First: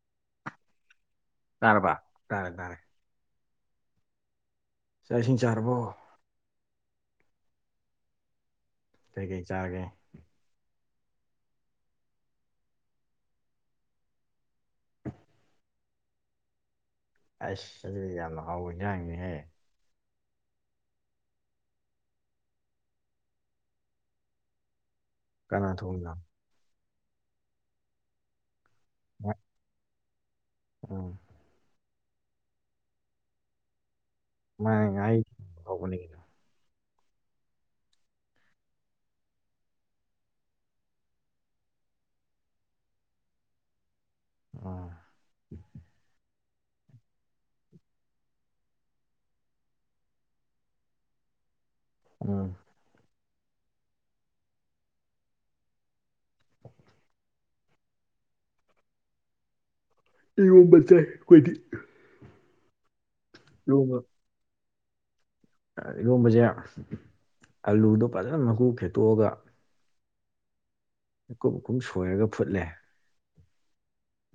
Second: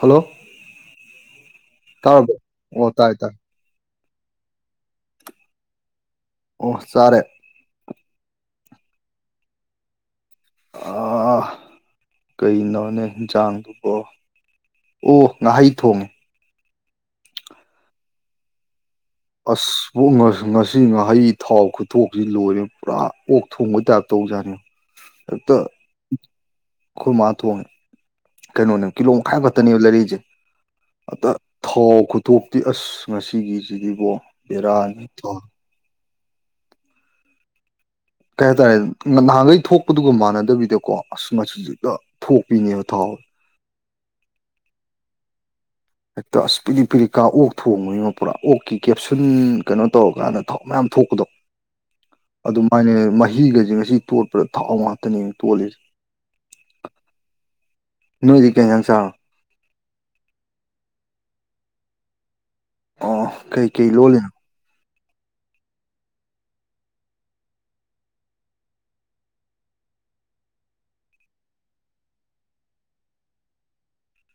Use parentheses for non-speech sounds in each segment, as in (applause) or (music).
hello ꯇꯥꯔꯕ ꯇꯥꯏꯔꯕ꯭ꯔꫭ ꯇꯥꯔꯦ ꯇꯥꯔꯦ ꯑꯣ ꯇꯥꯏ ꯇꯥꯏ ꯆꯥꯛ ꯏꯁꯤꯡ ꯆꯥꯔꯕꯣ ꯑꯣ ꯆꯔꯦ ꯀꯩꯀꯩ ꯆꯥꯔꯒꯦ ꯑꯥ ꯀꯩꯅꯣꯅꯦ ꯌꯦꯟꯁꯥꯡꯗꯨꯕꯣ ꯑꯣ ꯉꯍꯩ ꯊꯣꯡꯉꯦ ꯑꯁ ꯑꯗꯨꯗꯤ ꯌꯥꯝꯅ ꯍꯥꯎꯕ ꯌꯦꯟꯖꯥꯡꯅꯤ ꯍꯦ ꯑꯁ ꯑꯁꯣꯛ ꯉꯁꯤ ꯉꯍꯩ ꯊꯥꯎ ꯈꯨꯊꯣꯛꯁꯤ ꯂꯣꯏꯔꯦ ꯄꯨꯔꯥ ꯑꯣꯛ ꯊꯣꯡꯕ ꯇꯥꯏꯞ ꯇꯧꯖꯥꯠꯅꯤ ꯀꯅꯥ ꯊꯣꯡꯏꯅꫭ ꯑꯥꯈꫭꯏ ꯃꯥ ꯊꯣꯡ ꯀꯩꯅꯣꯅꯦꯕ ꯀꯤꯂꯣꯡ ꯃꯈꯥꯏ ꯃꯥ- ꯈꯛꯇꯅꯦꯕ ꯂꯩꯥꯔꯤꯛꯏꯁꯦ ꯎꯝ ꯑꯇ ꯊꯥꯎ ꯈꯨꯊꯣꯛꯇꯤ ꯑꯁ ꯉꯁꯤꯒꯤꯁꯤꯗꯤꯀꯣ ꯃ ꯉꯥꯏ ꯇꯧꯕꯅꯤ ꯀꯩ ꯍꯥꯏꯇꯥꯔꯦ ꯅꯍꯥꯟꯈꯩ ꯊꯣꯛꯄꯗꯨꯒ ꯃꯥꯟꯅꯗꯕꯤꯗꯀꯣ ꯑꯁ ꯉꯥꯁꯤ ꯁꯦ ꯍꯦꯛꯇ ꯊꯣꯛꯄꯤꯅꯦꯕ ꯊꯥꯎ ꯎꯝ ꯍꯦꯛꯇ ꯑꯁ ꯄꯤꯔꯤꯛ ꯄꯤꯔꯤꯛꯀꯥ ꯑꯣꯛ ꯊꯣꯡꯕꯅꯤꯅ ꯄꯨꯔꯥ ꯑꯣꯛꯀꯤ ꯀꯦꯞꯁꯤꯟ ꯀꯩꯅꯣ ꯇꯧꯔꯀꯥꯟꯗ ꯊꯥꯎ ꯃꯌꯥꯝ ꯊꯣꯛꯄꯗꯣ ꯎꯝ ꯑꯗꯨꯃꯥꯏꯅ ꯃꯍꯤꯒꯁꯦ ꯉꯁꯤ ꯇꯣꯠꯄꯗ ꯊꯥꯎ ꯉꯥꯛꯇꯅꯦ ꯇꯣꯜꯂꯤꯁ (unintelligible) ꯅꯣꯏꯗꯤ ꯀꯦ ꯌꯦꯖꯥꯟ ꯆꯥꯔꯕ ꯏꯔꫭꯟꯕ ꯆꯥꯏ ꯑꯩꯈꯣꯏꯗꯤ ꯑꯣ ꯀꯩꯀꯩ ꯂꯣꯜꯂꯤꯅꯣ ꯏꯔꯣꯟꯕꯁꯦ ꯑꯂꯨꯗꯣ ꯐꯖꯅ ꯃꯀꯨ ꯈꯦꯠꯇꯣꯛꯑꯒ ꯑꯀꯨꯞ ꯑꯀꯨꯞ ꯁꯣꯏꯔꯒ ꯐꯨꯠꯂꯦ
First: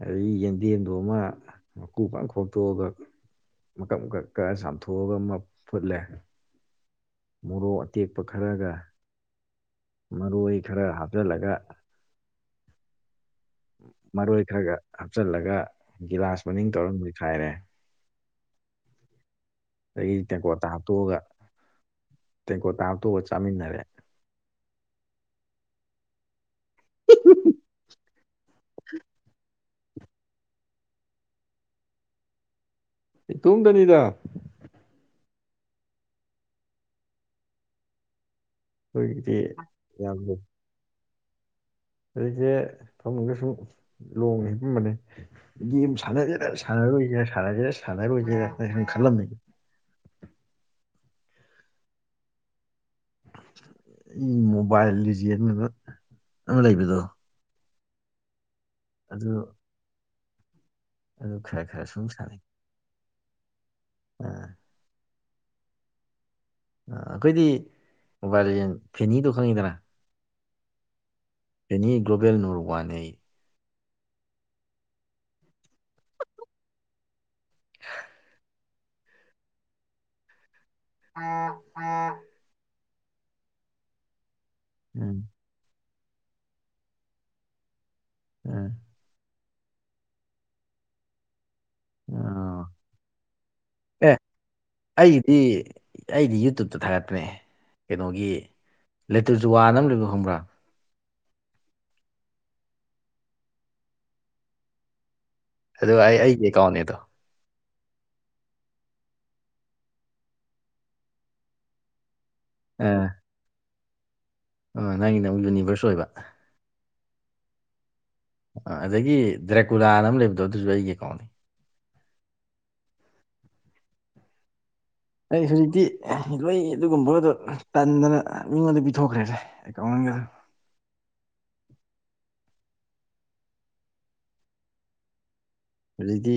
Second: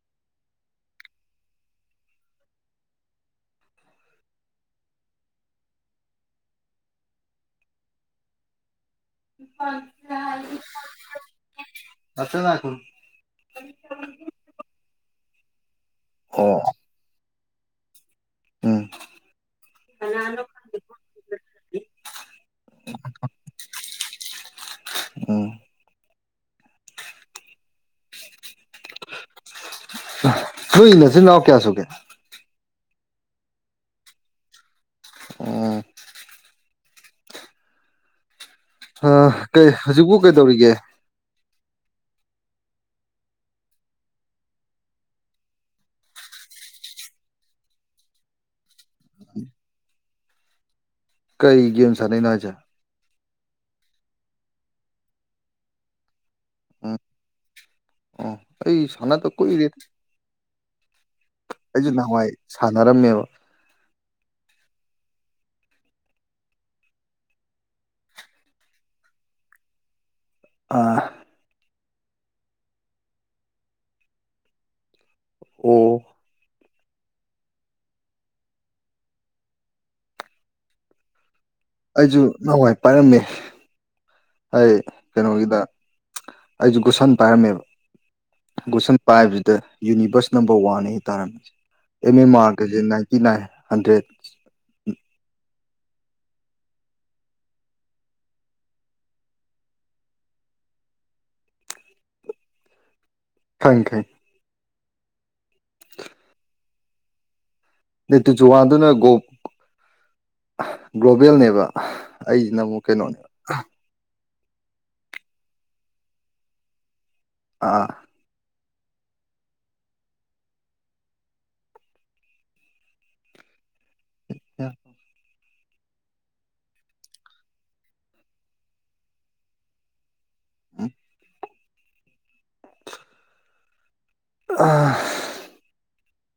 ꯑꯩ ꯌꯦꯟꯗꯦꯝꯗꯣ ꯑꯃ ꯃꯀꯨ ꯐꯥꯠ ꯈꯣꯇꯣꯛꯑꯒ ꯃꯀꯛ ꯃꯀꯛꯀ ꯆꯥꯝꯊꯣꯛꯑꯒ ꯑꯃ ꯐꯨꯠꯂꯦ ꯃꯣꯔꯣꯛ ꯑꯇꯦꯛꯄ ꯈꯔꯒ ꯃꯔꯣꯏ ꯈꯔ ꯍꯥꯞꯆꯜꯂꯒ UNINTELLIGIBLE ꯃꯔꯣꯏ ꯈꯔꯒ ꯍꯥꯞꯆꯤꯜꯂꯒ ꯒꯤꯂꯥꯁ ꯑꯣ ꯃꯅꯤꯡ ꯇꯧꯔꯝ ꯂꯣꯏꯈꯥꯏꯔꯦ ꯎꯝ ꯑꯩꯒꯤ ꯇꯦꯡꯀꯣꯠꯇꯥ ꯍꯥꯞꯇꯣꯛꯑꯒ ꯇꯦꯡꯀꯣꯠꯇꯥ ꯍꯥꯞꯇꯣꯛꯑꯒ ꯆꯥꯃꯤꯟꯅꯔꯦ ꯎꯝ ꯅꫭꯏ ꯅꯆꯤꯟꯅꯅꯥꯎ ꯀꯌꯥ ꯁꯨꯒꯦ ꯏꯇꫭꯝꯇꯅꯤꯗꯥ ꯎꯝ ꯑꯥ ꯑꯩꯈꯣꯏꯒꯤꯗꯤ ꯀꯩ ꯍꯧꯖꯤꯛꯄꯨ ꯀꯩꯗꯧꯔꯤꯒꯦ ꯑꯩꯖꯦ ꯐꯃꯨꯡꯗ ꯁꯨꯝ ꯂꫭꯡꯅ ꯍꯤꯄꯞꯕꯅꯦ ꯒꯦꯝ ꯁꯥꯟꯅꯖꯤꯔ ꯁꯥꯟꯅꯔꯣꯏꯖꯤꯔ ꯁꯥꯟꯅꯖꯤꯔ ꯁꯥꯟꯅꯔꯣꯏꯖꯤꯔ ꯈꯜꯂꯝꯃꯦꯅꯦ ꯀꯔꯤ ꯒꯦꯝ ꯁꯥꯟꯅꯩꯅꫭ ꯍꯥꯏꯖꯦ ꯑꯩ ꯃꯣꯕꯥꯏꯜ ꯂꯤꯖ ꯑꯃ ꯎꯝ ꯂꯩꯕꯗꯣ ꯑꯣ ꯑꯩ ꯁꯅꯥꯗ ꯑꯗꯨ ꯀꯥꯏꯔꯦ ꯑꯗꯨ ꯈꯔ ꯈꯔ ꯑꯩꯁꯨ ꯁꯨꯝ ꯋꯥꯏ ꯁꯥꯟꯅꯩ ꯁꯥꯟꯅꯔꯝꯃꯦꯕ ꯑꯥ ꯑꯩꯈꯣꯏꯗꯤ ꯃꯣꯕꯥꯏꯜ ꯂꯤꯖꯦꯟ ꯐꯦꯅꯤꯗꯣ ꯈꯪꯉꯤꯗꯅ ꯑꯥ ꯑꯦꯅꯤ ꯒ꯭ꯂꯣꯕꯦꯜ ꯅꯣꯔ ꯋꯥꯔꯅꯦ ꯑꯩ ꯑꫭ UNINTELLIGIBLE ꯑ (unintelligible) ꯑꯩꯖꯨ ꯅꯋꯥꯏ ꯄꯥꯏꯔꯝꯃꯦ ꯑꯩ ꯎꯝ ꯀꯩꯅꯣꯒꯤꯗ ꯑꯩꯖꯨ ꯒꯨꯁꯟ ꯄꯥꯏꯔꯝꯃꯦꯕ ꯎꯝ ꯒꯨꯁꯟ ꯄꯥꯏꯕꯖꯤꯗ ꯌꯨꯅꯤꯕꯔꯁ ꯅꯝꯕꯔ ꯋꯥꯟꯅꯤ ꯇꯥꯔꯝꯃꯤꯁꯦ ꯑꯦꯝ ꯑꯦꯝ ꯑꯥ ꯑꯥꯔꯒꯖꯦ ꯅꯥꯏꯟꯇꯤ ꯅꯥꯏꯟ ꯍꯟꯗ꯭ꯔꯦꯠ ꯑꯦ ꯑꯩꯒꯤꯗꯤ ꯑꯩꯗꯤ ꯌꯨꯇꯨꯞꯇ ꯊꯥꯒꯠꯄꯅꯦ ꯀꯩꯅꯣꯒꯤ ꯂꯦꯇ꯭ꯔꯖꯨꯋꯥꯅ ꯑꯃ ꯂꯩꯕꯗꫭ ꯈꯪꯕ꯭ꯔꯥ ꯈꯪꯉꯤ ꯈꯪꯉꯤ ꯑꯗꯣ ꯑꯩ ꯑꯩꯒꯤ ꯑꯦꯀꯥꯎꯟꯅꯦꯗꯣ ꯂꯦꯇꯤꯆꯨꯋꯥꯟꯗꯅ ꯒꫭ‌ ꯒꫭꯜꯕꯦꯜꯅꯦꯕ ꯑꯩ ꯅꯡꯃꯨꯛ ꯑꯥ ꯀꯩꯅꫭ ꯑꯥ ꯅꯪꯒꯤꯅ ꯑꯃꯨꯛ ꯌꯨꯅꯤꯚꯔꯁ ꯑꯣꯏꯕ ꯑꯥ ꯑ ꯑꯗꯒꯤ ꯗ꯭ꯔꯦꯀꯨꯔꯥꯅ ꯑꯃ ꯂꯩꯕꯗꯣ ꯑꯗꯨꯖꯨ ꯑꯩꯒꯤ ꯑꯦꯀꯥꯎꯅꯤ ꯑ (unintelligible) ꯑꯩ ꯍꯧꯖꯤꯛꯇꯤ ꯂꯣꯏ ꯑꯗꯨꯒꯨꯝꯕꯒꯗꯣ ꯇꯟꯗꯅ ꯃꯤꯉꯣꯟꯗ ꯄꯤꯊꯣꯛꯈ꯭ꯔꯦꯗ ꯑꯦꯀꯥꯎꯟꯒ (unintelligible) ꯑꯥ ꯍꯧꯖꯤꯛꯇꯤ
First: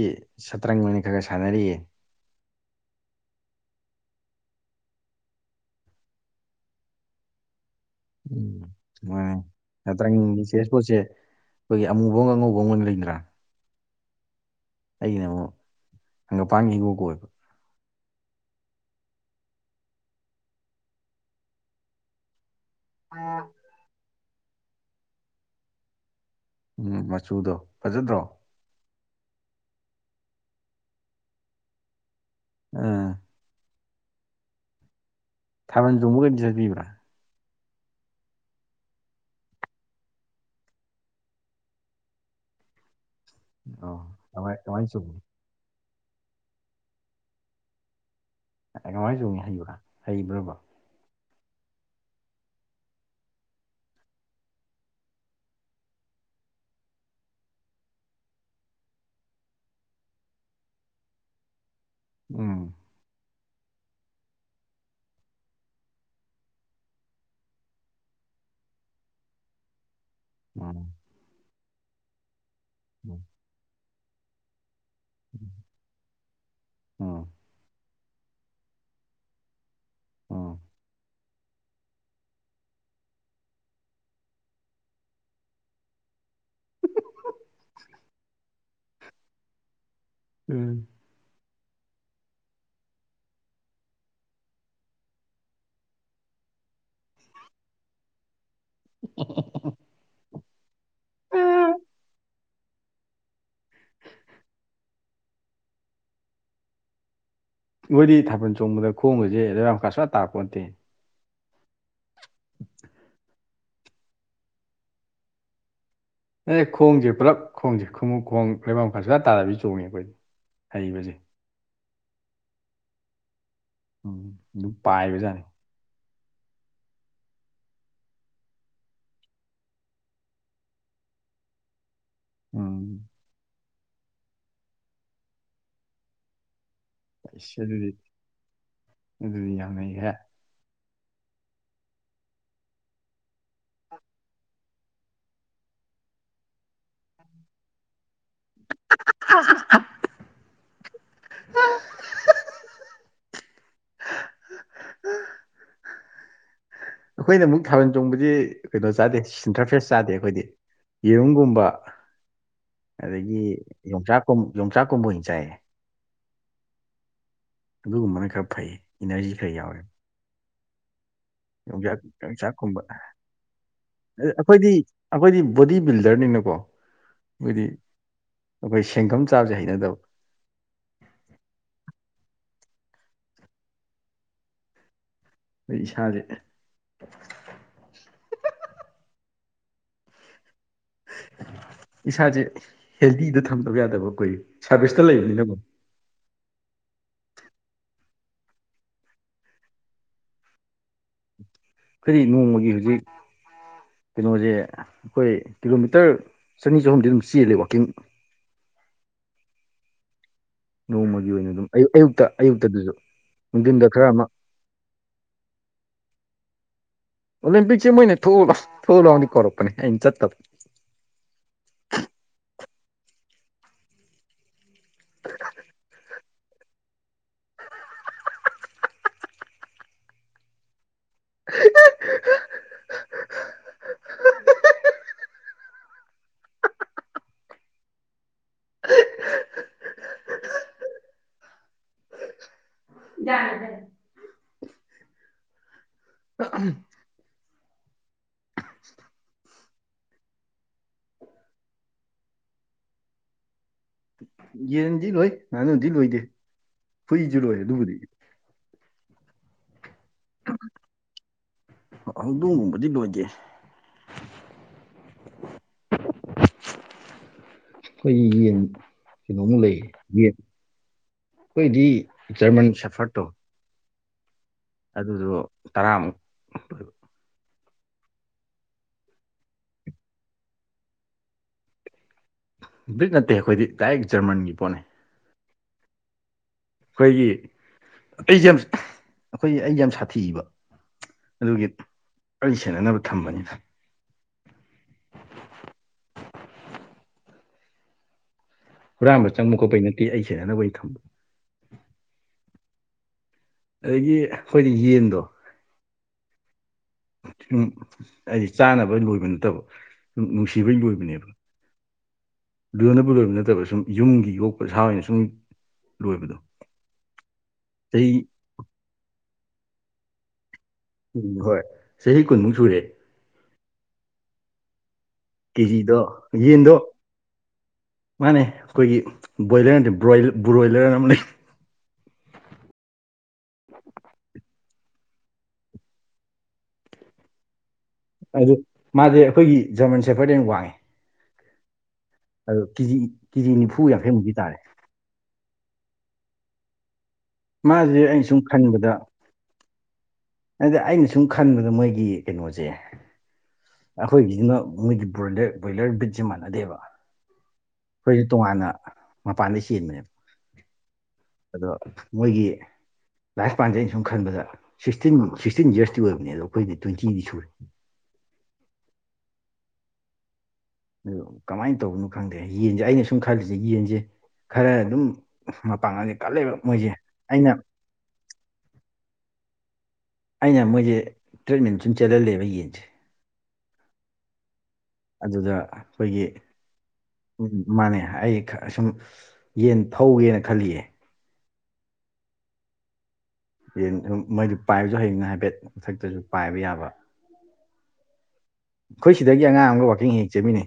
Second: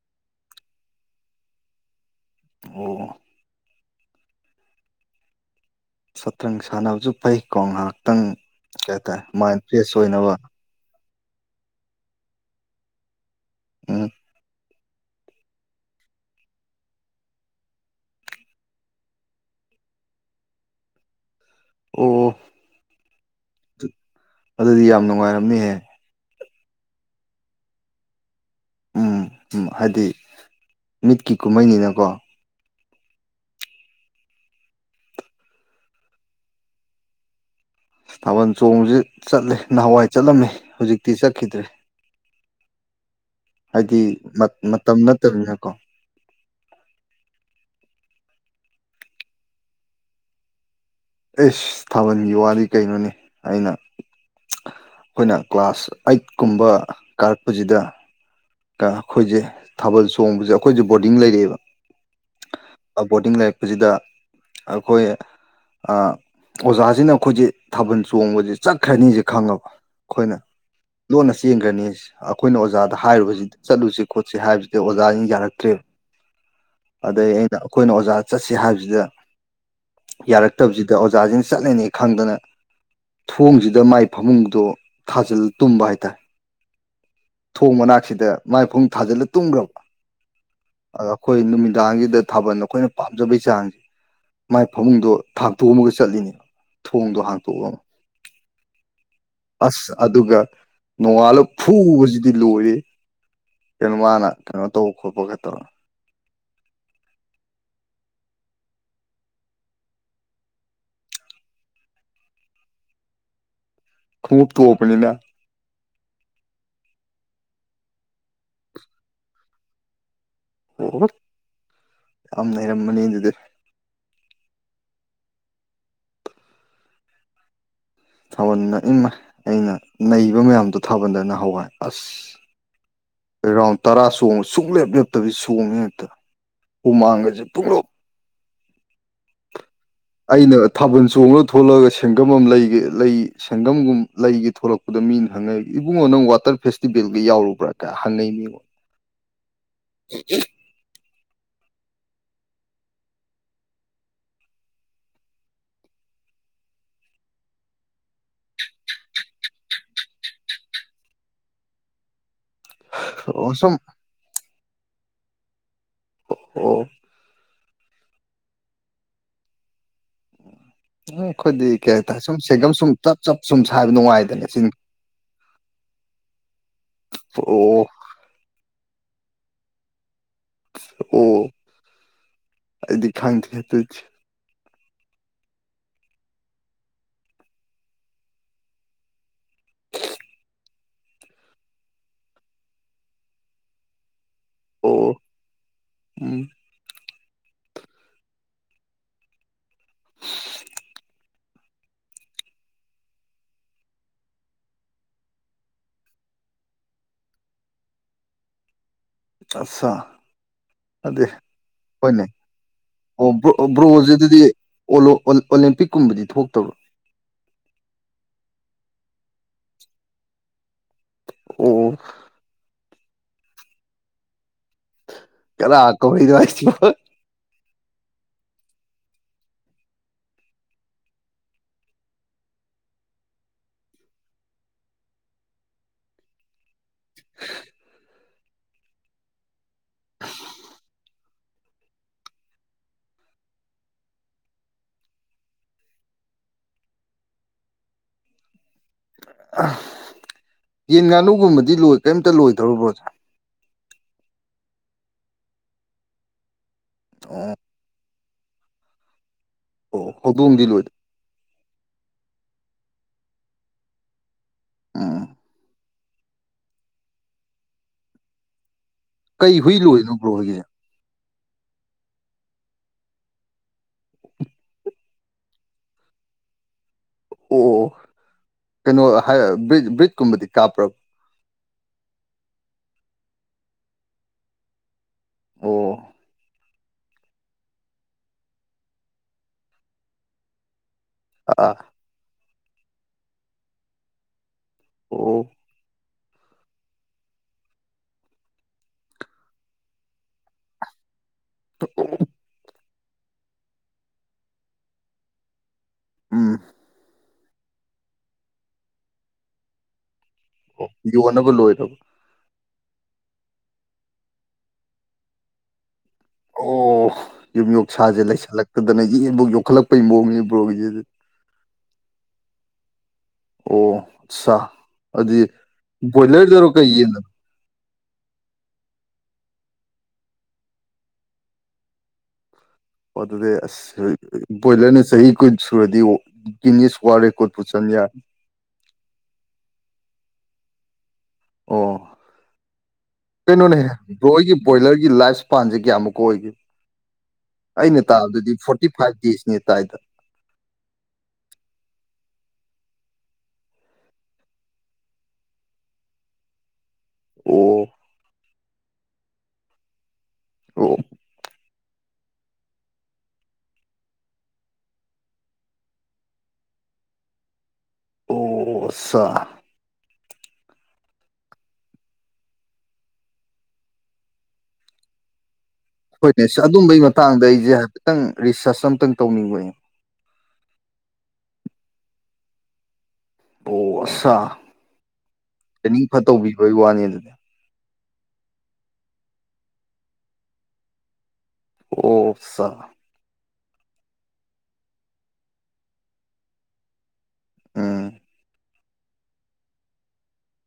ꯁꯠꯇ꯭ꯔꯡ ꯑꫭꯏꯅ ꯈꯔ ꯈꯔ ꯁꯥꯟꯅꯔꯤꯌꯦ ꯑꯣ ꯁꯇ꯭ꯔꯪ ꯁꯥꯟꯅꯕꯁꯨ ꯐꯩꯀꯣ ꯉꯥꯏꯍꯥꯛꯇꯪ ꯀꯩ ꯎꯝ ꯍꯥꯏꯇꯥꯔꯦ ꯃꯥꯏꯟ ꯐ꯭ꯔꯦꯁ ꯑꯣꯏꯅꯕ ꯄꯣꯠꯖꯦ ꯑꯩꯈꯣꯏꯒꯤ ꯑꯃꯨꯕ ꯑꯃ ꯑꯉꯧꯕ ꯑꯃ ꯑꯣꯏꯅ ꯂꯩꯗꯅ ꯎꯝ ꯑꯩꯒꯤꯅ ꯑꯃꯨꯛ ꯍꯪꯒꯄꯥꯡ ꯍꯤꯡꯒꯣꯛ ꯀ ꯑꯣꯏꯕ ꯑꯣ (unintelligible) ꯑꯗꯨꯗꯤ ꯌꯥꯝ ꯅꯨꯡꯉꯥꯏꯔꯝꯅꯤꯍꯦ ꯎꯝ ꯃꯆꯨꯗꯣ ꯐꯖꯗ꯭ꯔꯣ ꯎꯝ ꯎꯝ ꯍꯥꯏꯗꯤ ꯃꯤꯠꯀꯤ ꯀꯨꯝꯍꯩꯅꯤꯅꯀꯣ ꯎꯝ ꯊꯥꯕꯜ ꯆꯣꯡꯕꯒꯗꯤ ꯆꯠꯄꯤꯕꫪ ꯊꯥꯕꯜ ꯆꯣꯡꯕꯖꯤ ꯆꯠꯂꯦ ꯅꯍꯥꯟꯋꯥꯏ ꯆꯠꯂꯝꯃꯤ ꯍꯧꯖꯤꯛꯇꯤ ꯆꯠꯈꯤꯗ꯭ꯔꯦ ꯑꯣ ꯍꯥꯏꯗꯤ ꯃꯠ ꯀꯃꯥꯏ ꯀꯃꯥꯏꯅ ꯃꯇꯝ ꯆꯣꯡꯉꯤ ꯅꯠꯇꯃꯤꯅ (unintelligible) ꯍꯩꯕ꯭ꯔꯥ ꯍꯩꯕ꯭ꯔꯕ ꯑꯦꯁ ꯊꯥꯕꯜꯒꯤ ꯋꯥꯗꯤ ꯀꯩꯅꯣꯅꯤ ꯑꯩꯅ ꯑꯩꯈꯣꯏꯅ ꯀ꯭ꯂꯥꯁ ꯑꯩꯠ ꯀꯨꯝꯕ ꯀꯥꯔꯛꯄꯁꯤꯗ ꯇ ꯑꯩꯈꯣꯏꯁꯦ ꯊꯥꯕꯜ ꯆꯣꯡꯕꯁꯦ ꯑꯩꯈꯣꯏꯁꯦ ꯕꯣꫪꯗꯤꯡ ꯂꯩꯔꯛꯑꯦꯕ ꯎꯝ ꯕꯣꯔꯗꯤꯡ ꯂꯩꯔꯛꯄꯁꯤꯗ ꯑꯩꯈꯣꯏ ꯑꯣꯖꯥꯁꯤꯅ ꯑꯩꯈꯣꯏꯁꯦ ꯊꯥꯕꯜ ꯆꯣꯡꯕꯕꯁꯤ ꯆꯠꯈ꯭ꯔꯅꯤꯁꯦ ꯈꯪꯂꯉꯕ ꯑꯩꯈꯣꯏꯅ ꯎꯝ ꯂꯣꯟꯅ ꯆꯦꯟꯒ꯭ꯔꯅꯤ ꯑꯩꯈꯣꯏꯅ ꯑꯣꯖꯥꯗ ꯎꯝ ꯍꯥꯏꯔꯨꯕꯖꯤꯗꯤ ꯆꯠꯂꯨꯁꯤ ꯈꯣꯠꯁꯤ ꯍꯥꯏꯕꯁꯤ ꯑꯣꯖꯥꯖꯤꯡꯅ ꯌꯥꯔꯛꯇ꯭ꯔꯦ ꯎꯝ ꯑꯗꯩ ꯑꯩꯅ ꯑꯩꯈꯣꯏꯅ ꯑꯣꯖꯥ ꯆꯠꯁꯤ ꯍꯥꯏꯕꯁꯤꯗ ꯎꯝ ꯌꯥꯔꯛꯇꯕꯖꯤꯗ ꯑꯣꯖꯥꯖꯤꯡ ꯆꯠꯂꯅꯤ ꯈꯪꯗꯅ ꯊꯣꯡꯖꯤꯗ ꯃꯥꯏ ꯐꯃꯨꯡꯗꯣ ꯊꯥꯖꯤꯜ ꯇꯨꯝꯕ ꯍꯥꯏꯇꯥ ꯊꯣꯡ ꯃꯅꯥꯛꯁꯤꯗ ꯃꯥꯏꯐꯃꯨꯡ ꯊꯥꯖꯤꯜꯂ ꯇꯨꯝꯒ꯭ꯔꯕ ꯎꯝ ꯑ ꯑꯩꯈꯣꯏ ꯅꯨꯃꯤꯗꯥꯡꯖꯤꯗ ꯊꯥꯕꯜ ꯑꯩꯈꯣꯏꯅ ꯄꯥꯝꯖꯕꯩ ꯆꯥꯡ ꯃꯥꯏ ꯐꯃꯨꯡꯗꯣ ꯍꯥꯡꯇꯣꯛꯑꯃꯒ ꯆꯠꯂꯤꯅꯦꯕ ꯊꯣꯡꯗꯣ ꯍꯥꯡꯇꯣꯛꯑ ꯑꯃ (unintelligible) ꯑꯁ ꯑꯗꯨꯒ ꯅꯣꯡꯉꯥꯜꯂꯒ ꯐꯨꯕꯁꯤꯗꯤ ꯂꯣꯏꯔꯦ ꯀꯩꯅꯣ ꯃꯥꯅ ꯀꯩꯅꯣ ꯇꯧꯕ ꯈꯣꯠꯄ ꯈ ꯇꯧꯔꯣ ꯃꯣꯏꯗꯤ ꯊꯥꯕꯜ ꯆꯣꯡꯕꯗ ꯈꯣꯡꯒꯁꯦ ꯂꯩꯕꯥꯛ ꯃꯈꯥ ꯁꯨꯋꯥ ꯇꯥꯛꯄꯣꯠꯇꯦ (inaudible) ꯈꯨꯉꯨꯞ ꯇꫭꯞꯄꯅꯤꯅ ꯑꯦ ꯈꯣꯡꯁꯦ ꯄꯨꯂꯞ ꯈꯣꯡꯁꯦ ꯈꯣꯡꯎꯞ ꯈꯣꯡ ꯂꯩꯕꯥꯛ ꯃꯈꯔꯁꯨꯂ ꯇꯥꯔꯕꯤ ꯆꯣꯡꯉꯦ ꯑꯩꯈꯣꯏꯗꯤ ꯍꯩꯕꯁꯦ (unintelligible) ꯌꯥꯝ ꯅꯩꯔꯝꯃꯅꯤ ꯑꯗꯨꯗꯤ ꯎꯝ ꯑꯗꯨꯝ ꯄꯥꯏꯕꯖꯥꯠꯅꯤ ꯊꯥꯕꯜꯅ ꯏꯃ ꯑꯩꯅ ꯅꯩꯕ ꯃꯌꯥꯝꯗꯣ ꯊꯥꯕꯜꯗꯅ ꯍꯋꯥꯏ ꯑꯁ ꯎꯝ ꯔꯥꯎꯟ ꯇꯔꯥ ꯁꯣꯡꯕ ꯁꯨꯡꯛꯂꯦꯞ ꯂꯦꯞꯇꯕꯤꯗꯤ ꯁꯣꯡꯉꯦ ꯍꯦꯞꯇ ꯏꯁ ꯑꯗꯨꯗꯤ ꯑꯗꯨꯗꯤ ꯌꯥꯝ ꯅꯩꯈ꯭ꯔꯦ ꯑꯩꯅ ꯊꯥꯕꯜ ꯆꯣꯡꯉꯒ ꯊꯣꯛꯣꯂꯛꯑꯒ ꯁꯦꯡꯒꯝ ꯑꯃ ꯂꯩꯒꯦ ꯂꯩ ꯁꯪꯒꯝꯒꯨꯝ ꯂꯩꯒꯦ ꯊꯣꯛꯂꯛꯄꯗ ꯃꯤꯅ ꯍꯪꯉꯛꯏ ꯏꯕꯨꯡꯉꯣ ꯅꯪ ꯋꯥꯇꯔ ꯐꯦꯁꯇꯤꯕꯦꯜꯒ ꯌꯥꯎꯔꯨꯕ꯭ꯔꯥ ꯀꯥꯏ ꯍꯟꯅꯩ (unintelligible) (unintelligible) (unintelligible) (unintelligible) ꯑꯩꯈꯣꯏꯅ ꯑꯃꯨꯛ ꯊꯥꯕꯜ ꯆꯣꯡꯕꯁꯤ ꯀꯩꯅꯣ ꯆꯥꯗꯦ ꯁꯤꯟꯊ꯭ꯔꯥ ꯐꯦꯁ ꯆꯥꯗꯦ ꯑꯩꯈꯣꯏꯗꯤ ꯌꯦꯔꯨꯝꯒꯨꯝꯕ ꯑꯗꯒꯤ ꯑꯣ ꯁꯨꯝ ꯌꯣꯡꯆꯥꯛ ꯌꯣꯡꯆꯥꯛ ꯀꯨꯝꯕ ꯑꯣꯏꯅ ꯆꯥꯏꯌꯦ ꯑꯣ ꯑꯗꯨꯒꯨꯝꯕꯅ ꯈꯔ ꯐꯩ ꯏꯅꯔꯖꯤ ꯈꯔ ꯌꯥꯎꯋꯦ ꯎꯝ ꯑꯩꯈꯣꯏꯗꯤ ꯀꯩ ꯌꯣꯡꯆꯥꯛ ꯍꯥꯏꯇꯥꯔꯦ ꯁꯨꯝ ꯁꯦꯡꯒꯝ ꯌꯣꯡꯆꯥꯛꯀꯨꯝꯕ ꯁꯨꯝ ꯑ- ꯆꯞ ꯆꯞ ꯁꯨꯝ ꯁꯥꯏꯕ ꯅꯨꯡꯉꯥꯏꯗꯅꯦ ꯁꯤ ꯑꯩꯈꯣꯏꯗꯤ ꯑꯩꯈꯣꯏꯗꯤ ꯕꯣꯗꯤ ꯕꯤꯜꯗꯔꯅꯤꯅꯀꯣ ꯃꯣꯏꯗꯤ ꯑꯣ ꯑꯩꯈꯣꯏ ꯁꯦꯟꯐꯝꯝ ꯆꯥꯕꯁꯦ ꯍꯩꯅꯗꯕ ꯑꯣ ꯑꯩꯗꯤ ꯈꯪꯗꯦꯍꯦ ꯑꯗꯨꯗꯤ ꯑꯩ ꯏꯁꯥꯁꯦ ꯏꯁꯥꯁꯦ ꯍꯦꯜꯗꯤꯗ ꯊꯝꯗꯕ ꯌꯥꯗꯕ ꯑꯩꯈꯣꯏ ꯁꯥꯔꯚꯤꯁꯇ ꯑꯣ ꯂꯩꯕꯅꯤꯅꯀꯣ ꯎꯝ (inaudible) ꯈꫭꯏꯗꯤ ꯅꯣꯡꯃꯒꯤ ꯍꯨꯖꯤꯛ ꯀꯩꯅꯣꯁꯦ ꯑꯩꯈꯣꯏ ꯀꯤꯂꯣꯃꯤꯇꯔ ꯆꯅꯤ ꯆꯍꯨꯝꯗꯤ ꯑꯗꯨꯝ ꯆꯦꯜꯂꯦ ꯋꯥꯛꯀꯤꯡ ꯑꯞꯁꯥ ꯅꯣꯡꯃꯒꯤ ꯑꯗꯨꯗꯤ ꯑꯣꯏꯅ ꯑꯗꯨꯝ ꯑꯌꯨꯛ ꯍꯣꯏꯅꯦ ꯑꯌꯨꯛꯇ ꯑꯌꯨꯛꯇꯗꯨꯁꯨ ꯑꯣ ꯅꯨꯡꯊꯤꯟꯗ ꯈꯔ ꯕ꯭ꯔꯣꯁꯤ ꯑꯃ ꯑꯗꯨꯗꯤ ꯑꯣꯂꯦꯝꯄꯤꯛꯀꯨꯝꯕꯗꯤ ꯊꯣꯛꯇꯕ꯭ꯔꯣ ꯑꯣꯂꯦꯝꯄꯤꯛꯁꯦ ꯃꯣꯏꯅ ꯊꯣꯛ ꯂꯥꯎ ꯊꯣꯛ ꯂꯥꯎꯗꯤ ꯀꯧꯔꯛꯄꯅꯦ ꯑꯩꯅ ꯆꯠꯇꯕ ꯑꯣ ꯀꯅꯥ ꯀꯣꯔꯛ ꯏ ꯅꯣ ꯍꯥꯏꯁꯤꯕꯣ (unintelligible) (unintelligible) (unintelligible) (unintelligible) (unintelligible) ꯌꯦꯟ ꯉꯥꯅꯨꯒꯨꯝꯕꯗꯤ ꯂꯣꯏ ꯀꯔꯤꯝꯇ ꯂꯣꯏꯗꯕ꯭ꯔꯣ ꯕ꯭ꯔꫭꯖꯦ ꯌꯦꯟꯗꯤ ꯂꯣꯏ ꯉꯥꯅꯨꯗꯤ ꯂꯣꯏꯗꯦ ꯍꯨꯏꯁꯨ ꯑꯣ ꯂꯣꯏ ꯑꯗꯨꯕꯨꯗꯤ ꯑꯣ ꯍꯧꯗꯣꯛꯑꯝꯗꯤ ꯂꯣꯏꯗ ꯑꯣ ꯍꯧꯗꯣꯡꯒꯨꯝꯕꯗꯤ ꯂꯣꯏꯗꯦ ꯎꯝ ꯑꯩꯈꯣꯏꯒꯤ ꯌꯦꯟ ꯀꯩ ꯀꯩꯅꯣꯃꯨꯛ ꯍꯨꯏ ꯂꯩꯌꯦ ꯂꯣꯏꯅꯣ ꯕ꯭ꯔꯣ ꯌꯦꯟ ꯍꯣꯏꯒꯤ ꯑꯩꯈꯣꯏꯗꯤ ꯖꯔꯃꯟ ꯁꯐꯔꯠ ꯇꫭ ꯑꯗꯨꯗꯣ ꯇꯔꯥꯃꯨꯛ ꯑꯣꯏꯕ ꯑꯣ ꯀꯩꯅꯣꯕ꯭ꯔꯤ ꯕ꯭ꯔꯤꯖꯀꯨꯝꯕꯗꯤ ꯀꯥꯞꯄ꯭ꯔ ꯕ꯭ꯔꯤꯛ ꯅꯠꯇꯦ ꯑꯩꯈꯣꯏ ꯗꯥꯏꯔꯦꯛ ꯖꯔꯃꯟꯒꯤ ꯄꯣꯠꯅꯦ ꯑꯣ ꯑꯩꯈꯣꯏꯒꯤ ꯑꯩꯁꯦ ꯌꯥꯝ ꯑꯩꯈꯣꯏꯒꯤ ꯑꯩꯁꯦ ꯌꯥꯝ ꯁꯥꯊꯤꯕ ꯑꯗꯨꯒꯤ ꯑꯥ ꯑꯩ ꯁꯦꯟꯅꯅꯕ ꯊꯝꯕꯅꯤꯅ ꯑꯣ ꯍꯨꯔꯥꯟꯕ ꯆꯪꯕ ꯈꯣꯠꯄꯩ ꯅꯠꯇꯦ ꯑꯩ ꯁꯦꯠꯅꯅꯕꯩ ꯊꯝꯕ (inaudible) ꯑꯗꯒꯤ ꯑꯩꯈꯣꯏꯗꯤ ꯌꯦꯟꯗꯣ ꯎꯝ ꯁꯨꯝ ꯍꯥꯏꯗꯤ ꯆꯥꯅꯕ ꯂꯣꯏꯕ ꯅꯠꯇꯕ ꯁꯨꯝ ꯅꯨꯡꯁꯤ ꯁꯤꯕꯩ ꯂꯣꯏꯕꯅꯦꯕ ꯌꯣꯟꯅꯕ ꯂꯣꯏꯔꯕ ꯂꯣꯏꯅꯕꯨ ꯂꯣꯏꯕ ꯅꯠꯇꯕ ꯁꯨꯝ ꯌꯨꯝꯒꯤ ꯌꯣꯛꯄ ꯁꯥ ꯑꯣꯏꯅ ꯁꯨꯝ ꯂꯣꯏꯕꯗꯣ ꯑꯣ ꯌꯨꯝ ꯆꯍꯤ ꯌꯣꯛꯁꯥꯁꯦ ꯂꯩꯁꯜꯂꯛꯇꯗꯅ ꯌꯦꯐꯧ ꯌꯣꯛꯈꯠꯂꯛꯄꯩ ꯃꯑꯣꯡꯅꯤ ꯕ꯭ꯔꯣꯒꯤꯁꯤꯦꯗꯤ ꯎꯝ ꯍꯣꯏ ꯆꯍꯤ ꯀꯨꯟꯃꯨꯛ ꯁꯨꯔꯦ ꯑꯣ ꯑꯠ ꯁꯥ ꯑꯗꯨꯗꯤ ꯀꯦꯖꯤꯗꯣ ꯕꯣꯏꯂꯔꯗꯔꯣ ꯌꯦꯟꯗꯣ ꯀꯩ ꯌꯦꯗꯅꯣ ꯃꯥꯅꯦ ꯑꯩꯈꯣꯏꯒꯤ ꯕ꯭ꯔꯣꯏꯂꯔ ꯅꯠꯇꯦ ꯕ꯭ꯔꯣꯏꯂꯔ ꯑꯃ ꯂꯩ ꯑꯣ ꯑꯗꯨꯗꯤ ꯑꯁ ꯕꯣꯏꯂꯔꯅ ꯆꯍꯤ ꯀꯨꯟ ꯁꯨꯔꯗꯤ ꯖꯤꯅꯤꯌꯁ ꯋꯥꯜ ꯔꯦꯀꯩꯠꯄꯨ ꯆꯜ ꯌꯥꯏ ꯑꯗꯨ ꯃꯥꯗꯤ ꯑꯩꯈꯣꯏꯒꯤ ꯖꯔꯃꯟ ꯁꯦꯐꯔꯗꯩ ꯍꯦꯅ ꯋꯥꯡꯉꯤ ꯑꯣ ꯀꯦꯖꯤ ꯀꯦꯖꯤ ꯀꯩꯅꯣꯅꯦ ꯅꯤꯐꯨ ꯌꯥꯡꯈꯩꯃꯨꯛꯇꯤ ꯕꯣꯏꯒꯤ ꯇꯥꯔꯦ ꯕꯣꯏꯂꯔꯒꯤ ꯂꯥꯏꯁ ꯃꯄꯥꯟꯁꯦ ꯀꯌꯥꯃꯨꯛꯀ ꯑꯣꯏꯒꯦ ꯃꯥꯁꯦ ꯑꯩꯅ ꯁꯨꯝ ꯇꯥꯕꯗꯨꯗꯤ ꯐꯣꯔꯇꯤ ꯈꯟꯕꯗ ꯐꯥꯏꯚ ꯗꯦꯖꯅꯦ ꯇꯥꯏꯗ ꯑꯗ ꯑꯩꯅ ꯁꯨꯝ ꯈꯟꯕꯗ ꯃꯣꯏꯒꯤ ꯀꯩꯅꯣꯁꯦ ꯑꯩꯈꯣꯏꯒꯤꯁꯤꯅ ꯃꯣꯏꯒꯤ ꯕ ꯕ꯭ꯔꯣꯏꯂꯔ ꯕ꯭ꯔꯤꯠꯁꯦ ꯃꯥꯟꯅꯗꯦꯕ ꯑꯣ ꯑꯩꯈꯣꯏꯁꯨ ꯇꯣꯉꯥꯟꯅ ꯃꯄꯥꯟꯗ ꯆꯦꯟꯕꯅꯦꯕ ꯑꯣ ꯑꯗꯣ ꯃꯣꯏꯒꯤ ꯂꯥꯏꯁ ꯄꯥꯟꯖ ꯑꯩꯅ ꯁꯨꯝ ꯈꯟꯕꯗ ꯁꯤꯛꯇꯤꯟ ꯁꯤꯛꯁꯇꯤꯟ ꯌꯔꯁꯇ ꯑꯣꯏꯕꯅꯦ ꯑꯗ ꯑꯩꯈꯣꯏꯗꯤ ꯇ꯭ꯋꯦꯟꯇꯤꯗꯤ ꯁꯨꯔꯦ ꯑꯣꯁꯥ ꯑꯗꯨ ꯀꯃꯥꯏꯅ ꯇꯧꯕꯅꯣ ꯈꯪꯗꯦ ꯌꯦꯟꯁꯦ ꯑꯩꯅ ꯁꯨꯝ ꯈꯜꯂꯤꯁꯦ ꯌꯦꯟꯁꯦ ꯈꯔ ꯑꯗꯨꯝ ꯃ ꯄꯥꯡꯉꯅꯤ ꯍꯣꯏꯅꯦ ꯑꯗꯨꯝꯕꯒꯤ ꯃꯇꯥꯡꯗ ꯑꯩꯁꯦ ꯍꯥꯏꯐꯦꯠꯇꯪ ꯔꯤꯁꯔꯁ ꯑꯇꯪ ꯇꯧꯅꯤꯡꯕꯅꯦ ꯑꯩꯅ ꯃꯣꯏꯁꯦ ꯇꯔꯦꯠꯃꯤꯟ ꯁꯨꯝ ꯆꯦꯜꯍꯜꯂꯦꯕ ꯌꯦꯟꯁꯦ ꯑꯣ ꯑꯁꯥ ꯑꯗꯨꯗ ꯇ꯭ꯔꯦꯅꯤꯡ ꯐ ꯑꯩꯈꯣꯏꯒꯤ ꯇꯧꯕꯤꯕꯒꯤ ꯋꯥꯅꯤ ꯑꯗꯨꯗꯤ ꯎꯝ ꯃꯥꯅꯦ ꯑꯩ ꯁꯨꯝ ꯌꯦꯟ ꯊꯧꯒꯦꯅ ꯈꯜꯂꯤꯌꯦ ꯑꯣꯁ ꯌꯦꯟ ꯃꯣꯏꯗꯨ ꯄꯥꯏꯕꯁꯨ ꯍꯌꯦꯡꯅ ꯍꯥꯏꯐꯦꯠ ꯃꯊꯛꯇꯁꯨ ꯄꯥꯏꯕ ꯌꯥꯕ ꯎꯝ ꯑꯩꯈꯣꯏ ꯁꯤꯗꯒꯤ ꯑꯉꯥꯡ ꯑꯃꯒ ꯋꯥꯥꯛꯀꯤꯡ ꯍꯦꯛ ꯆꯠꯃꯤꯅꯦ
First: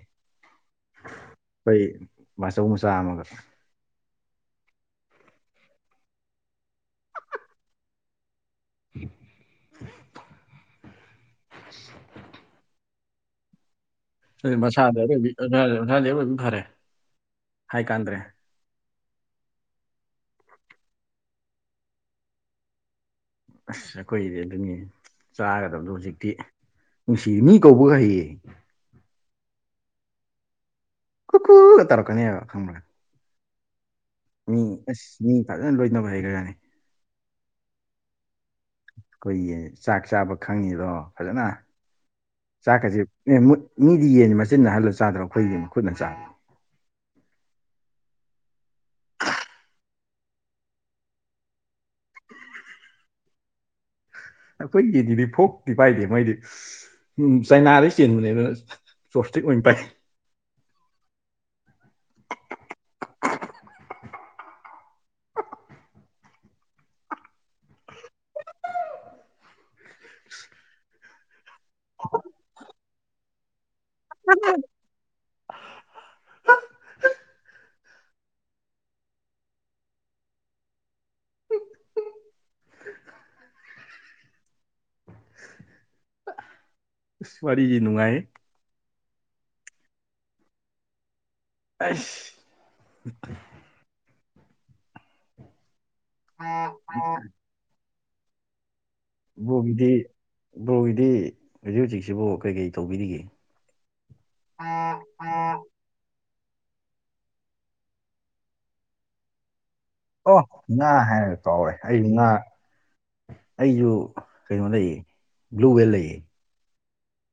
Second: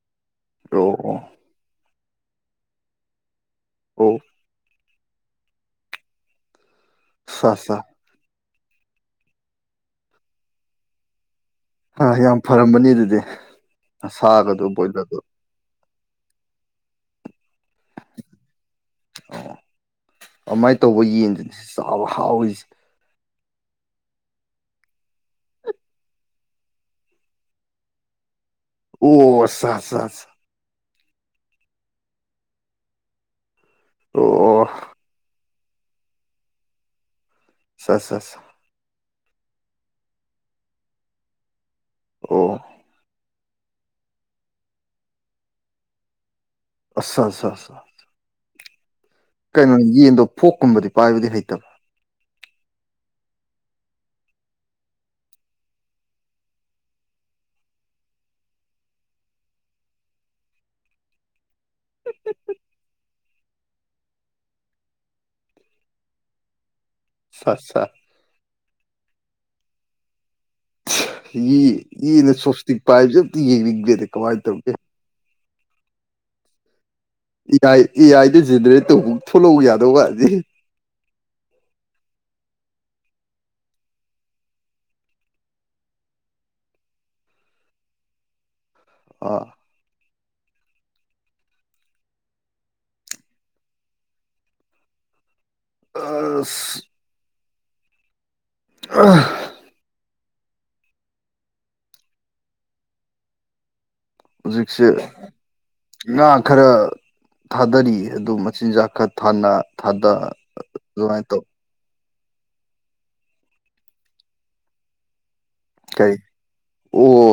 ꯑꯣ ꯑꯣ ꯑꯩꯈꯣꯏ ꯃꯆꯧ ꯃꯆꯥ ꯑꯃꯒ ꯑꯣ ꯁꯥ (inaudible) ꯑ ꯌꯥꯝ ꯐꯔꯝꯕꯅꯤ ꯑꯗꯨꯗꯤ ꯑꯗꯨꯗꯤ ꯁꯥꯒꯗꯣ ꯃꯁꯥꯗꯤ ꯕꯣꯏꯂꯔꯗꯣ ꯑꯔꯣꯏꯕꯤ ꯃꯁꯥꯗꯤ ꯑꯩꯔꯣꯏꯕꯤ ꯐꯔꯦ ꯍꯥꯏꯀꯥꯟꯗ꯭ꯔꯦ ꯑꯣ ꯑꯗꯨꯃꯥꯏꯅ ꯇꯧꯕ ꯌꯦꯟꯁꯤꯅꯦ ꯆꯥꯕ ꯍꯥꯎꯔꯤꯁꯦ ꯑꯁ ꯑꯩꯈꯣꯏꯗꯤ ꯑꯗꯨꯅꯤ ꯆꯥꯒꯗꯕꯗꯣ ꯍꯧꯖꯤꯛꯇꯤ ꯅꯨꯡꯁꯤꯌꯦ ꯃꯤ ꯀꯧꯕꯒ ꯍꯩꯌꯦ ꯑꯣ ꯁꯥ ꯁꯥ ꯁꯥ ꯀꯨ ꯀꯨ ꯒ ꯇꯧꯔꯛꯀꯅꯤꯕ ꯈꯪꯕ꯭ꯔꯥ (unintelligible) ꯃꯤ ꯑꯁ ꯃꯤ ꯐꯖꯅ ꯂꯣꯏꯅꯕ ꯍꯩꯈ꯭ꯔꯥꯅꯤ ꯁꯥ ꯁꯥ ꯑꯩꯈꯣꯏꯒꯤ ꯆꯥꯛ ꯆꯥꯕ ꯈꯪꯉꯤꯗꯣ ꯐꯖꯅ ꯑꯣ ꯆꯥꯛꯀꯁꯦ ꯑꯦ ꯃꯨꯠ ꯃꯤꯗꯤ ꯌꯦꯟꯅꯤ ꯃꯆꯤꯟꯅ ꯍꯜꯂꯒ ꯆꯥꯗ꯭ꯔꯣ ꯑꯩꯈꯣꯏꯒꯤ ꯈꯨꯠꯅ ꯆꯥꯏ ꯑꯆꯥ ꯑꯆꯥ ꯑꯆꯥ ꯀꯩꯅꯣ ꯌꯦꯟꯗꯣ ꯐꯣꯛ ꯀꯨꯝꯕꯗꯤ ꯄꯥꯏꯕꯗꯤ ꯍꯩꯇꯕ ꯑꯩꯈꯣꯏꯒꯤꯗꯤꯗꯤ ꯐꯣꯛꯇꯤ ꯄꯥꯏꯗꯦ ꯃꯣꯏꯗꯤ ꯎꯝ ꯆꯥꯏꯅꯥꯗꯩ ꯆꯦꯟꯕꯅꯦ ꯑꯗꯨꯅ ꯆꯣꯞꯁꯇꯤꯛ ꯑꯣꯏꯅ ꯄꯥꯏ ꯑꯁꯥ ꯌꯦ ꯌꯦꯟꯅ ꯆꯣꯞꯁꯇꯤꯛ ꯄꯥꯏꯕꯁꯦ ꯑꯝꯇ ꯌꯦꯡꯅꯤꯡꯒꯔ꯭ꯦꯗ ꯀꯃꯥꯏꯅ ꯇꯧꯒꯦ ꯑꯦ ꯑꯥꯏ ꯑꯦ ꯑꯥꯏꯗ ꯖꯦꯅꯦꯔꯦꯠ ꯇꯧꯕꯧ ꯊꯣꯛꯂꯛꯎ ꯌꯥꯗꯧ ꯃꯥꯟꯗꯦ ꯏꯁ ꯋꯥꯔꯤꯗꯤ ꯅꯨꯡꯉꯥꯏ ꯑ ꯑꯁ (unintelligible) (unintelligible) ꯕꯔꯣꯒꯤꯗꯤ ꯕꯔꯣꯒꯤꯗꯤ ꯍꯧꯖꯤꯛ ꯍꯧꯖꯤꯛꯁꯤꯕꯣ ꯀꯩꯀꯩ ꯇꯧꯕꯤꯔꯤꯒꯦ ꯍꯧꯖꯤꯛꯁꯦ ꯉꯥ ꯈꯔ ꯊꯥꯗꯔꯤ ꯑꯗꯨ ꯃꯆꯤꯟꯖꯥꯛ ꯈꯔ ꯊꯥꯅ ꯊꯥꯗ ꯑꯣ ꯉꯥ ꯑꯗꯨꯃꯥꯏꯅ ꯍꯥꯏꯔꯒ ꯇꯧ ꯀꯥꯎꯔꯦ ꯑꯩꯁꯨ ꯉꯥ ꯑꯩꯁꯨ ꯀꯩꯅꯣ ꯂꯩꯌꯦ ꯕ꯭ꯂꯨ ꯚꯦꯜ ꯂꯩꯌꯦ ꯀꯔꯤ ꯑꯣ